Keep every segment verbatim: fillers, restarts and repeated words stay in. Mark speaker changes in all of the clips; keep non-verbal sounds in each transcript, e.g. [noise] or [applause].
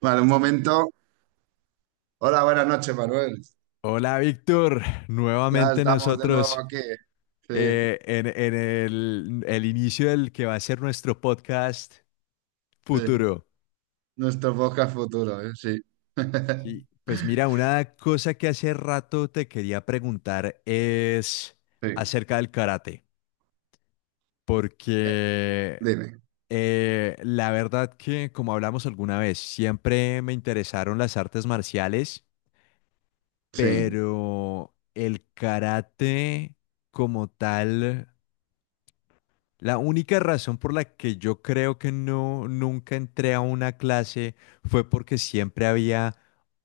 Speaker 1: Vale, un momento. Hola, buenas noches, Manuel.
Speaker 2: Hola Víctor,
Speaker 1: Ya
Speaker 2: nuevamente
Speaker 1: estamos de nuevo
Speaker 2: nosotros
Speaker 1: aquí. Sí,
Speaker 2: eh, en, en el, el inicio del que va a ser nuestro podcast
Speaker 1: sí.
Speaker 2: futuro.
Speaker 1: Nuestro podcast futuro, ¿eh? Sí. [laughs]
Speaker 2: Sí, pues mira, una cosa que hace rato te quería preguntar es
Speaker 1: Sí.
Speaker 2: acerca del karate,
Speaker 1: Eh,
Speaker 2: porque
Speaker 1: dime.
Speaker 2: eh, la verdad que, como hablamos alguna vez, siempre me interesaron las artes marciales,
Speaker 1: Sí,
Speaker 2: pero el karate como tal. La única razón por la que yo creo que no nunca entré a una clase fue porque siempre había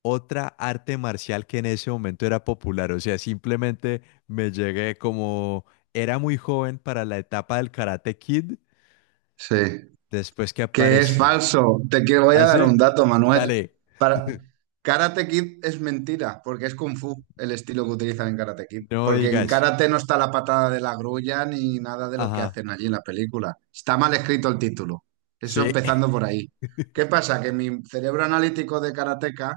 Speaker 2: otra arte marcial que en ese momento era popular. O sea, simplemente me llegué como era muy joven para la etapa del Karate Kid,
Speaker 1: sí.
Speaker 2: después que
Speaker 1: Que es
Speaker 2: apareció.
Speaker 1: falso. Te quiero, voy a dar un
Speaker 2: Hace,
Speaker 1: dato, Manuel.
Speaker 2: dale,
Speaker 1: Para... Karate Kid es mentira, porque es Kung Fu el estilo que utilizan en Karate Kid.
Speaker 2: no
Speaker 1: Porque en
Speaker 2: digas.
Speaker 1: Karate no está la patada de la grulla ni nada de lo que
Speaker 2: Ajá,
Speaker 1: hacen allí en la película. Está mal escrito el título. Eso
Speaker 2: sí,
Speaker 1: empezando
Speaker 2: [laughs]
Speaker 1: por ahí. ¿Qué pasa? Que mi cerebro analítico de karateca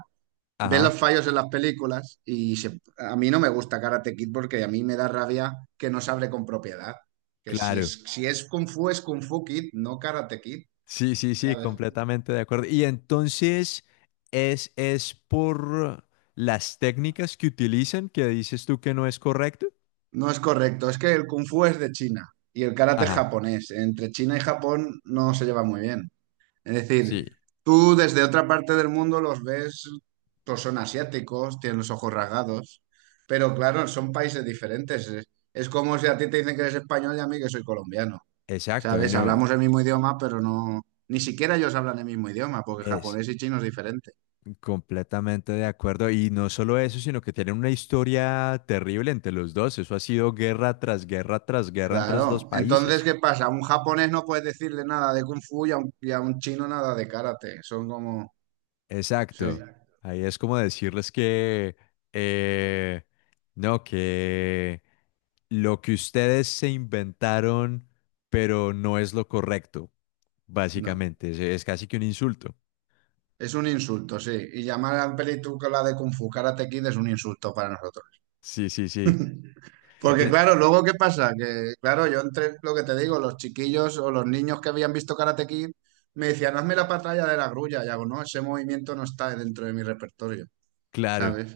Speaker 1: ve los
Speaker 2: ajá,
Speaker 1: fallos en las películas y se- a mí no me gusta Karate Kid porque a mí me da rabia que no se hable con propiedad. Que si
Speaker 2: claro.
Speaker 1: es, si es Kung Fu, es Kung Fu Kid, no Karate Kid,
Speaker 2: Sí, sí, sí,
Speaker 1: ¿sabes?
Speaker 2: completamente de acuerdo. Y entonces es, es por las técnicas que utilizan que dices tú que no es correcto.
Speaker 1: No es correcto, es que el kung fu es de China y el karate es
Speaker 2: Ajá,
Speaker 1: japonés. Entre China y Japón no se lleva muy bien. Es decir,
Speaker 2: sí,
Speaker 1: tú desde otra parte del mundo los ves, pues son asiáticos, tienen los ojos rasgados, pero claro, son países diferentes. Es, es como si a ti te dicen que eres español y a mí que soy colombiano.
Speaker 2: exacto. Y
Speaker 1: ¿Sabes?
Speaker 2: no
Speaker 1: Hablamos el mismo idioma, pero no, ni siquiera ellos hablan el mismo idioma, porque
Speaker 2: es
Speaker 1: japonés y chino es diferente.
Speaker 2: completamente de acuerdo. Y no solo eso, sino que tienen una historia terrible entre los dos. Eso ha sido guerra tras guerra tras guerra entre los dos
Speaker 1: Claro. Entonces,
Speaker 2: países.
Speaker 1: ¿qué pasa? A un japonés no puedes decirle nada de kung fu y a un, y a un chino nada de karate. Son como... Sí,
Speaker 2: Exacto. Ahí es como decirles que, eh, no, que lo que ustedes se inventaron, pero no es lo correcto,
Speaker 1: no.
Speaker 2: básicamente. Es, es casi que un insulto.
Speaker 1: Es un insulto, sí. Y llamar a un película de kung fu Karate Kid es un insulto para nosotros.
Speaker 2: Sí, sí, sí. Y
Speaker 1: Porque
Speaker 2: e-
Speaker 1: claro, luego ¿qué pasa? Que claro, yo entre lo que te digo, los chiquillos o los niños que habían visto Karate Kid me decían, hazme la pantalla de la grulla. Y hago, no, ese movimiento no está dentro de mi repertorio,
Speaker 2: claro.
Speaker 1: ¿sabes?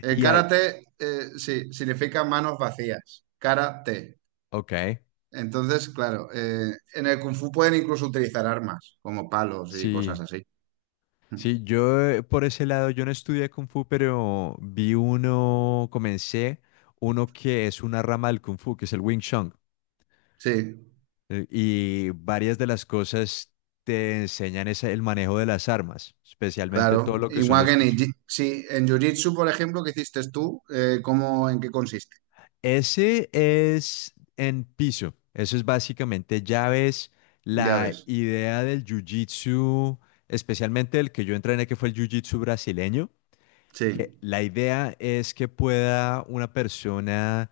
Speaker 1: El
Speaker 2: Y hay,
Speaker 1: karate, eh, sí, significa manos vacías. Karate.
Speaker 2: ok,
Speaker 1: Entonces, claro, eh, en el Kung Fu pueden incluso utilizar armas, como palos y cosas
Speaker 2: sí.
Speaker 1: así.
Speaker 2: Sí, yo eh, por ese lado, yo no estudié Kung Fu, pero vi uno, comencé uno que es una rama del Kung Fu, que es el Wing Chun.
Speaker 1: Sí,
Speaker 2: Eh, Y varias de las cosas te enseñan ese- el manejo de las armas, especialmente todo
Speaker 1: claro.
Speaker 2: lo que son
Speaker 1: Igual
Speaker 2: los
Speaker 1: que en,
Speaker 2: cuchillos.
Speaker 1: Iji- sí, en Jiu-Jitsu, por ejemplo, que hiciste tú, eh, ¿cómo, en qué consiste?
Speaker 2: Ese es en piso. Eso es básicamente llaves.
Speaker 1: Ya
Speaker 2: La
Speaker 1: ves.
Speaker 2: idea del jiu-jitsu, especialmente el que yo entrené, que fue el jiu-jitsu brasileño,
Speaker 1: Sí,
Speaker 2: que la idea es que pueda una persona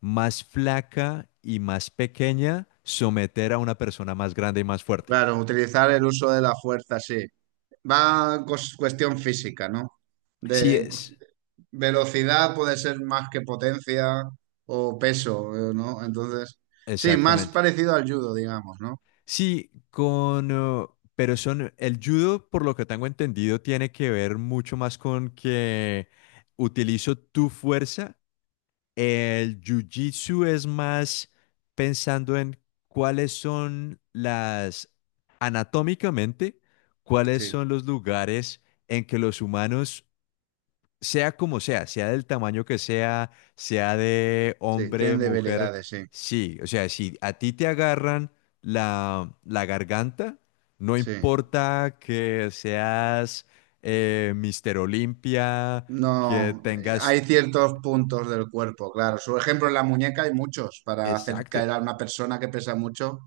Speaker 2: más flaca y más pequeña someter a una persona más grande y más fuerte.
Speaker 1: claro, utilizar el uso de la fuerza, sí. Va cos- cuestión física, ¿no?
Speaker 2: Así
Speaker 1: De
Speaker 2: es,
Speaker 1: velocidad puede ser más que potencia o peso, eh, ¿no? Entonces, sí, más
Speaker 2: exactamente.
Speaker 1: parecido al judo, digamos, ¿no?
Speaker 2: Sí, con, eh, pero son, el judo, por lo que tengo entendido, tiene que ver mucho más con que utilizo tu fuerza. El jiu-jitsu es más pensando en cuáles son las, anatómicamente, cuáles son
Speaker 1: Sí,
Speaker 2: los lugares en que los humanos sea como sea, sea del tamaño que sea, sea de
Speaker 1: sí,
Speaker 2: hombre,
Speaker 1: tienen
Speaker 2: mujer,
Speaker 1: debilidades, sí,
Speaker 2: sí, o sea, si a ti te agarran la, la garganta, no
Speaker 1: sí.
Speaker 2: importa que seas eh, Mister Olimpia, que
Speaker 1: No, eh,
Speaker 2: tengas.
Speaker 1: hay ciertos puntos del cuerpo, claro. Su ejemplo, en la muñeca hay muchos para hacer
Speaker 2: Exacto.
Speaker 1: caer a una persona que pesa mucho.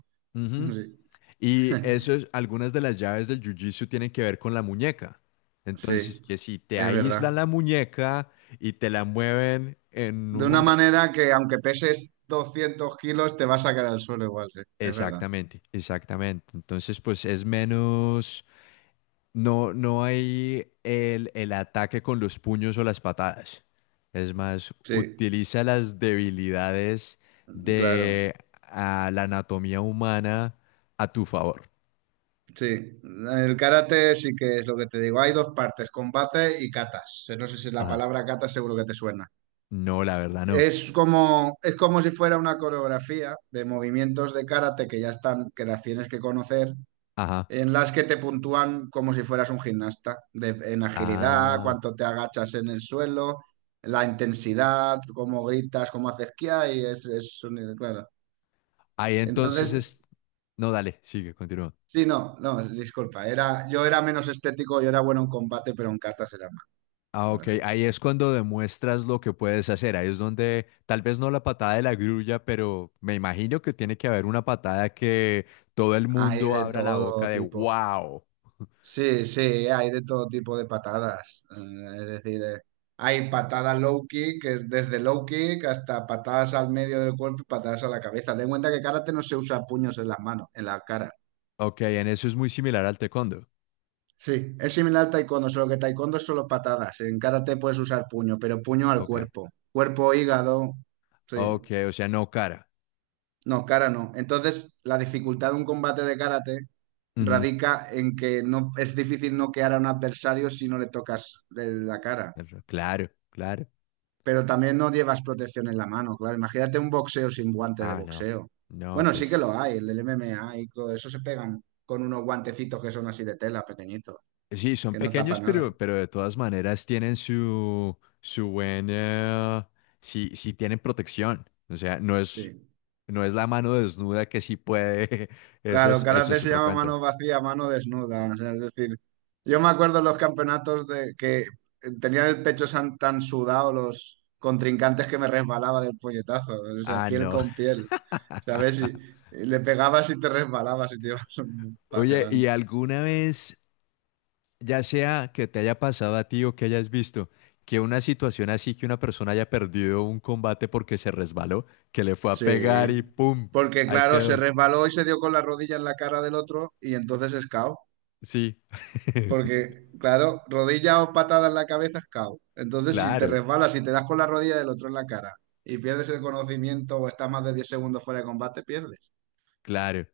Speaker 1: [laughs]
Speaker 2: Ujú.
Speaker 1: Sí,
Speaker 2: Y eso es, algunas de las llaves del Jiu-Jitsu tienen que ver con la muñeca.
Speaker 1: sí,
Speaker 2: Entonces, que si te
Speaker 1: es
Speaker 2: aíslan la
Speaker 1: verdad.
Speaker 2: muñeca y te la mueven en
Speaker 1: De
Speaker 2: un
Speaker 1: una
Speaker 2: momento.
Speaker 1: manera que aunque peses doscientos kilos, te vas a caer al suelo igual, sí, es verdad.
Speaker 2: Exactamente, exactamente. Entonces, pues es menos, no, no hay el, el ataque con los puños o las patadas. Es más,
Speaker 1: Sí,
Speaker 2: utiliza las debilidades
Speaker 1: claro,
Speaker 2: de ah, la anatomía humana a tu favor.
Speaker 1: sí. El karate sí que es lo que te digo. Hay dos partes, combate y katas. No sé si la
Speaker 2: Ajá.
Speaker 1: palabra kata seguro que te suena.
Speaker 2: No, la verdad no.
Speaker 1: Es como, es como si fuera una coreografía de movimientos de karate que ya están, que las tienes que conocer
Speaker 2: Ajá.
Speaker 1: en las que te puntúan como si fueras un gimnasta, de- en agilidad,
Speaker 2: Ah.
Speaker 1: cuánto te agachas en el suelo, la intensidad, cómo gritas, cómo haces kia y es, es un- claro.
Speaker 2: Ahí entonces
Speaker 1: Entonces,
Speaker 2: es. No, dale, sigue, continúa.
Speaker 1: sí, no, no, disculpa, era, yo era menos estético, yo era bueno en combate, pero en catas era mal
Speaker 2: Ah,
Speaker 1: por
Speaker 2: ok.
Speaker 1: ejemplo.
Speaker 2: Ahí es cuando demuestras lo que puedes hacer. Ahí es donde, tal vez no la patada de la grulla, pero me imagino que tiene que haber una patada que todo el
Speaker 1: Hay
Speaker 2: mundo
Speaker 1: de
Speaker 2: abra la boca
Speaker 1: todo
Speaker 2: de
Speaker 1: tipo.
Speaker 2: wow.
Speaker 1: Sí, sí, hay de todo tipo de patadas. Eh, Es decir, eh, hay patadas low kick, que es desde low kick hasta patadas al medio del cuerpo y patadas a la cabeza. Ten en cuenta que karate no se usa puños en las manos, en la cara.
Speaker 2: Ok, en eso es muy similar al taekwondo.
Speaker 1: Sí, es similar al taekwondo, solo que taekwondo es solo patadas. En karate puedes usar puño, pero puño al
Speaker 2: Ok.
Speaker 1: cuerpo. Cuerpo, hígado. Sí.
Speaker 2: Ok, o sea, no cara.
Speaker 1: No, cara no. Entonces, la dificultad de un combate de karate
Speaker 2: Ujú.
Speaker 1: radica en que no es difícil noquear a un adversario si no le tocas eh, la cara.
Speaker 2: Pero claro, claro.
Speaker 1: Pero también no llevas protección en la mano, claro. Imagínate un boxeo sin guantes de
Speaker 2: Ah, no.
Speaker 1: boxeo.
Speaker 2: No,
Speaker 1: Bueno, sí que lo
Speaker 2: pues.
Speaker 1: hay, el del M M A y todo eso se pegan con unos guantecitos que son así de tela, pequeñitos,
Speaker 2: Sí, son
Speaker 1: que no tapa
Speaker 2: pequeños,
Speaker 1: nada.
Speaker 2: pero, pero de todas maneras tienen su, su buena. Sí, sí tienen protección. O sea, no es.
Speaker 1: Sí.
Speaker 2: No es la mano desnuda que sí puede. [laughs] Eso
Speaker 1: Claro,
Speaker 2: es, eso
Speaker 1: karate
Speaker 2: es
Speaker 1: se
Speaker 2: otro
Speaker 1: llama
Speaker 2: cuento.
Speaker 1: mano vacía, mano desnuda. O sea, es decir, yo me acuerdo en los campeonatos de que tenían el pecho san- tan, sudado los contrincantes que me resbalaba del puñetazo. O sea,
Speaker 2: Ah,
Speaker 1: piel
Speaker 2: no.
Speaker 1: con piel.
Speaker 2: [laughs]
Speaker 1: ¿Sabes? Y, y le pegabas y te resbalabas y te ibas [laughs] hacia
Speaker 2: Oye, ¿y
Speaker 1: adelante.
Speaker 2: alguna vez, ya sea que te haya pasado a ti o que hayas visto, que una situación así que una persona haya perdido un combate porque se resbaló, que le fue a pegar
Speaker 1: Sí,
Speaker 2: y ¡pum!
Speaker 1: porque
Speaker 2: Ahí
Speaker 1: claro, se
Speaker 2: quedó.
Speaker 1: resbaló y se dio con la rodilla en la cara del otro y entonces es K O.
Speaker 2: Sí,
Speaker 1: Porque claro, rodilla o patada en la cabeza es K O. Entonces si te
Speaker 2: claro,
Speaker 1: resbalas y te das con la rodilla del otro en la cara y pierdes el conocimiento o estás más de diez segundos fuera de combate, pierdes.
Speaker 2: claro.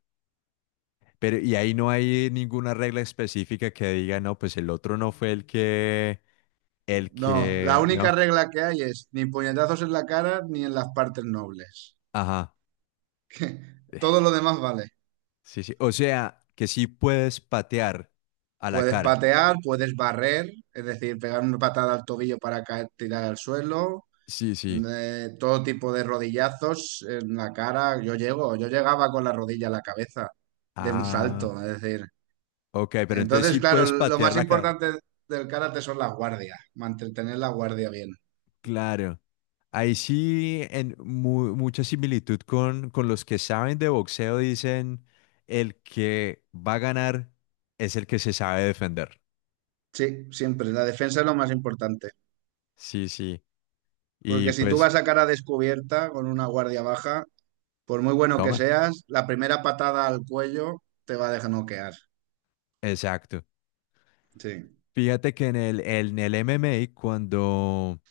Speaker 2: Pero y ahí no hay ninguna regla específica que diga, no, pues el otro no fue el que, el
Speaker 1: No, la
Speaker 2: que,
Speaker 1: única
Speaker 2: no.
Speaker 1: regla que hay es ni puñetazos en la cara ni en las partes nobles. [laughs]
Speaker 2: Ajá.
Speaker 1: Que todo lo demás vale.
Speaker 2: Sí, sí. O sea, que sí puedes patear a la
Speaker 1: Puedes
Speaker 2: cara.
Speaker 1: patear, puedes barrer, es decir, pegar una patada al tobillo para caer, tirar al suelo.
Speaker 2: Sí, sí.
Speaker 1: eh, todo tipo de rodillazos en la cara. Yo llego, yo llegaba con la rodilla a la cabeza de un salto,
Speaker 2: Ah,
Speaker 1: es decir.
Speaker 2: ok, pero entonces
Speaker 1: Entonces,
Speaker 2: sí
Speaker 1: claro,
Speaker 2: puedes
Speaker 1: lo
Speaker 2: patear
Speaker 1: más
Speaker 2: la cara.
Speaker 1: importante del karate son las guardias, mantener la guardia bien.
Speaker 2: Claro. Ahí sí, en mu- mucha similitud con, con, los que saben de boxeo, dicen, el que va a ganar es el que se sabe defender.
Speaker 1: Sí, siempre, la defensa es lo más importante.
Speaker 2: Sí, sí. Y
Speaker 1: Porque si tú
Speaker 2: pues,
Speaker 1: vas a cara descubierta con una guardia baja, por muy bueno que
Speaker 2: toma.
Speaker 1: seas, la primera patada al cuello te va a dejar noquear.
Speaker 2: Exacto.
Speaker 1: Sí,
Speaker 2: Fíjate que en el, en el M M A, cuando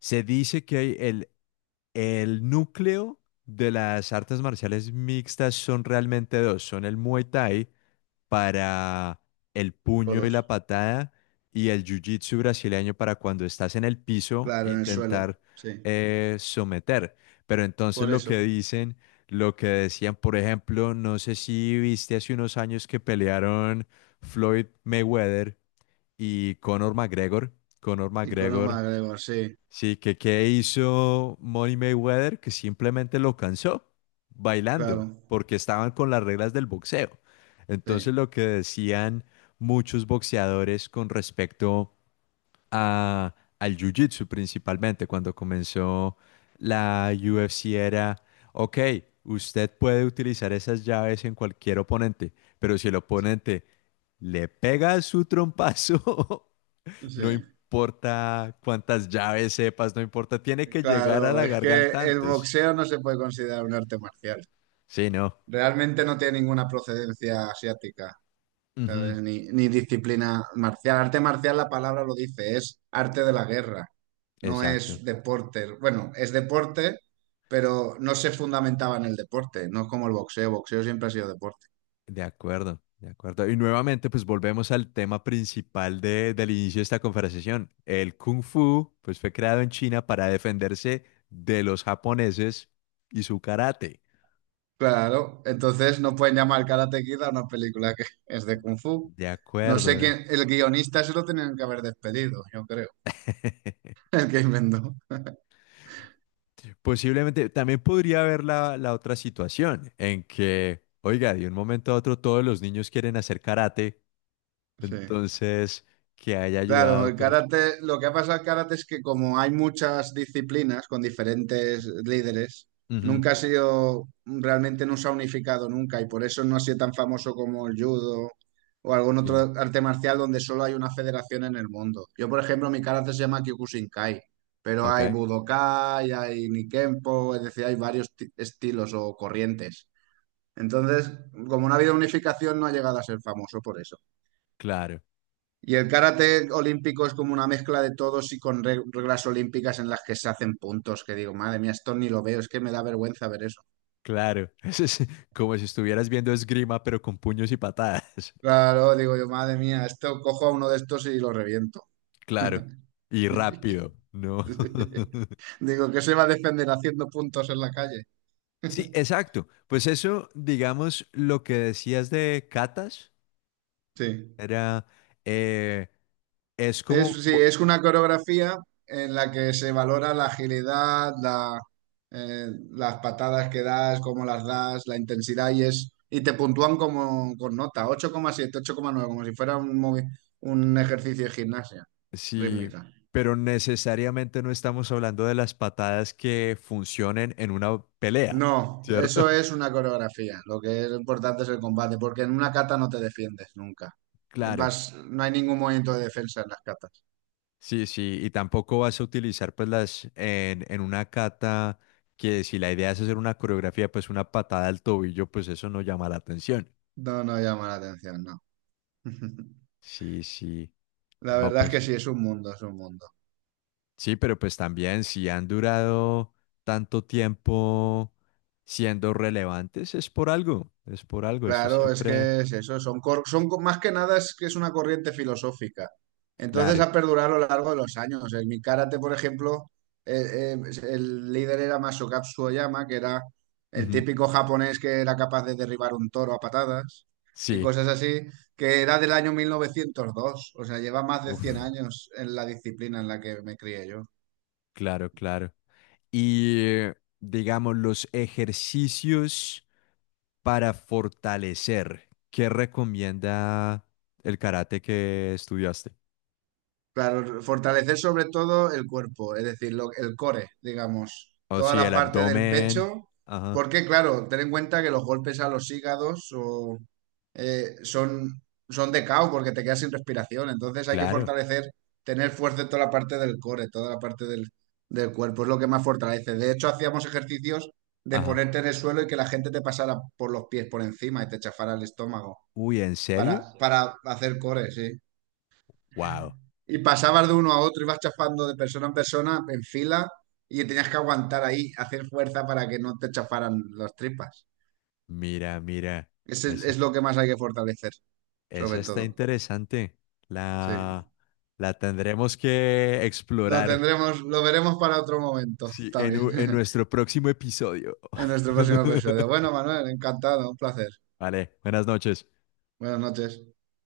Speaker 2: se dice que hay el, el núcleo de las artes marciales mixtas son realmente dos, son el Muay Thai para el puño y la
Speaker 1: todos.
Speaker 2: patada y el Jiu-Jitsu brasileño para cuando estás en el piso
Speaker 1: Claro, en el suelo.
Speaker 2: intentar
Speaker 1: Sí,
Speaker 2: eh, someter. Pero entonces
Speaker 1: por
Speaker 2: lo
Speaker 1: eso.
Speaker 2: que dicen, lo que decían, por ejemplo, no sé si viste hace unos años que pelearon Floyd Mayweather y Conor McGregor. Conor
Speaker 1: Y con un
Speaker 2: McGregor,
Speaker 1: McGregor, sí,
Speaker 2: sí, que qué hizo Money Mayweather, que simplemente lo cansó bailando,
Speaker 1: claro.
Speaker 2: porque estaban con las reglas del boxeo.
Speaker 1: Sí.
Speaker 2: Entonces lo que decían muchos boxeadores con respecto a, al jiu-jitsu principalmente, cuando comenzó la U F C era, ok, usted puede utilizar esas llaves en cualquier oponente, pero si el oponente le pega su trompazo. [laughs]
Speaker 1: Sí,
Speaker 2: No importa cuántas llaves sepas, no importa, tiene que llegar a
Speaker 1: claro,
Speaker 2: la
Speaker 1: es que
Speaker 2: garganta
Speaker 1: el
Speaker 2: antes.
Speaker 1: boxeo no se puede considerar un arte marcial.
Speaker 2: Sí, no.
Speaker 1: Realmente no tiene ninguna procedencia asiática,
Speaker 2: Ujú.
Speaker 1: ¿sabes? Ni, ni disciplina marcial. Arte marcial, la palabra lo dice, es arte de la guerra, no
Speaker 2: Exacto.
Speaker 1: es deporte. Bueno, es deporte, pero no se fundamentaba en el deporte, no es como el boxeo, boxeo siempre ha sido deporte.
Speaker 2: De acuerdo, de acuerdo. Y nuevamente, pues volvemos al tema principal de- del inicio de esta conversación. El Kung Fu, pues fue creado en China para defenderse de los japoneses y su karate.
Speaker 1: Claro, entonces no pueden llamar Karate Kid a una película que [laughs] es de Kung Fu.
Speaker 2: De
Speaker 1: No
Speaker 2: acuerdo.
Speaker 1: sé
Speaker 2: eh.
Speaker 1: quién, el guionista se lo tenían que haber despedido, yo creo,
Speaker 2: [laughs]
Speaker 1: [laughs] el que inventó.
Speaker 2: Posiblemente también podría haber la, la otra situación en que, oiga, de un momento a otro todos los niños quieren hacer karate.
Speaker 1: Sí.
Speaker 2: Entonces, que haya
Speaker 1: Claro,
Speaker 2: ayudado,
Speaker 1: el
Speaker 2: pero.
Speaker 1: karate, lo que ha pasado al karate es que como hay muchas disciplinas con diferentes líderes,
Speaker 2: Ujú,
Speaker 1: nunca ha sido, realmente no se ha unificado nunca y por eso no ha sido tan famoso como el judo o algún
Speaker 2: sí.
Speaker 1: otro arte marcial donde solo hay una federación en el mundo. Yo, por ejemplo, mi karate se llama Kyokushinkai, pero
Speaker 2: Ok,
Speaker 1: hay Budokai, hay Nikempo, es decir, hay varios ti- estilos o corrientes. Entonces, como no ha habido unificación, no ha llegado a ser famoso por eso.
Speaker 2: claro,
Speaker 1: Y el karate olímpico es como una mezcla de todos y con re- reglas olímpicas en las que se hacen puntos, que digo, madre mía, esto ni lo veo, es que me da vergüenza ver eso.
Speaker 2: claro. [laughs] Eso es como si estuvieras viendo esgrima, pero con puños y patadas. [laughs]
Speaker 1: Claro, digo yo, madre mía, esto cojo a uno de estos y lo reviento.
Speaker 2: Claro. Y rápido, ¿no?
Speaker 1: [laughs]
Speaker 2: [laughs]
Speaker 1: Digo, que se va a defender haciendo puntos en la calle.
Speaker 2: Sí,
Speaker 1: [laughs]
Speaker 2: exacto. Pues eso, digamos, lo que decías de catas,
Speaker 1: Sí.
Speaker 2: era. Eh, es como,
Speaker 1: Es, sí,
Speaker 2: mo-
Speaker 1: es una coreografía en la que se valora la agilidad, la, eh, las patadas que das, cómo las das, la intensidad y es y te puntúan como con nota, ocho ocho coma siete, ocho coma nueve, como si fuera un, movi- un ejercicio de gimnasia
Speaker 2: sí,
Speaker 1: rítmica.
Speaker 2: pero necesariamente no estamos hablando de las patadas que funcionen en una pelea,
Speaker 1: No,
Speaker 2: ¿cierto?
Speaker 1: eso es una coreografía. Lo que es importante es el combate, porque en una kata no te defiendes nunca.
Speaker 2: [laughs] Claro.
Speaker 1: Vas, no hay ningún movimiento de defensa en las katas.
Speaker 2: Sí, sí, y tampoco vas a utilizar pues las en, en una cata que si la idea es hacer una coreografía, pues una patada al tobillo, pues eso no llama la atención.
Speaker 1: No, no llama la atención, no. [laughs]
Speaker 2: Sí, sí.
Speaker 1: La
Speaker 2: No,
Speaker 1: verdad es
Speaker 2: pues
Speaker 1: que sí, es un mundo, es un mundo.
Speaker 2: sí, pero pues también si han durado tanto tiempo siendo relevantes, es por algo, es por algo, eso
Speaker 1: Claro, es
Speaker 2: siempre,
Speaker 1: que es eso, son, cor- son co- más que nada es que es una corriente filosófica. Entonces
Speaker 2: claro.
Speaker 1: ha perdurado a lo largo de los años. En mi karate, por ejemplo, eh, eh, pues, el líder era Masokatsu Oyama, que era el
Speaker 2: Ujú.
Speaker 1: típico japonés que era capaz de derribar un toro a patadas y
Speaker 2: Sí,
Speaker 1: cosas así, que era del año mil novecientos dos. O sea, lleva más de
Speaker 2: uf,
Speaker 1: cien años en la disciplina en la que me crié yo.
Speaker 2: claro, claro. Y eh, digamos los ejercicios para fortalecer. ¿Qué recomienda el karate que estudiaste?
Speaker 1: Claro, fortalecer sobre todo el cuerpo, es decir, lo- el core, digamos,
Speaker 2: O
Speaker 1: toda
Speaker 2: sí,
Speaker 1: la
Speaker 2: el
Speaker 1: parte del
Speaker 2: abdomen.
Speaker 1: pecho,
Speaker 2: Ajá,
Speaker 1: porque claro, ten en cuenta que los golpes a los hígados o, eh, son, son de caos porque te quedas sin respiración, entonces hay que
Speaker 2: claro.
Speaker 1: fortalecer, tener fuerza en toda la parte del core, toda la parte del, del cuerpo, es lo que más fortalece. De hecho, hacíamos ejercicios de
Speaker 2: Ajá.
Speaker 1: ponerte en el suelo y que la gente te pasara por los pies por encima y te chafara el estómago
Speaker 2: Uy, ¿en serio?
Speaker 1: para, Sí. para hacer core, sí.
Speaker 2: Wow.
Speaker 1: Y pasabas de uno a otro, ibas chafando de persona en persona, en fila, y tenías que aguantar ahí, hacer fuerza para que no te chafaran las tripas.
Speaker 2: Mira, mira.
Speaker 1: Ese es
Speaker 2: Ese,
Speaker 1: es lo que más hay que fortalecer,
Speaker 2: esa
Speaker 1: sobre
Speaker 2: está
Speaker 1: todo.
Speaker 2: interesante.
Speaker 1: Sí.
Speaker 2: La, la tendremos que
Speaker 1: Lo
Speaker 2: explorar.
Speaker 1: tendremos, lo veremos para otro momento
Speaker 2: Sí, en,
Speaker 1: también,
Speaker 2: u- en
Speaker 1: [laughs]
Speaker 2: nuestro próximo episodio.
Speaker 1: en nuestro próximo episodio.
Speaker 2: [laughs]
Speaker 1: Bueno, Manuel, encantado, un placer.
Speaker 2: Vale, buenas noches.
Speaker 1: Buenas noches.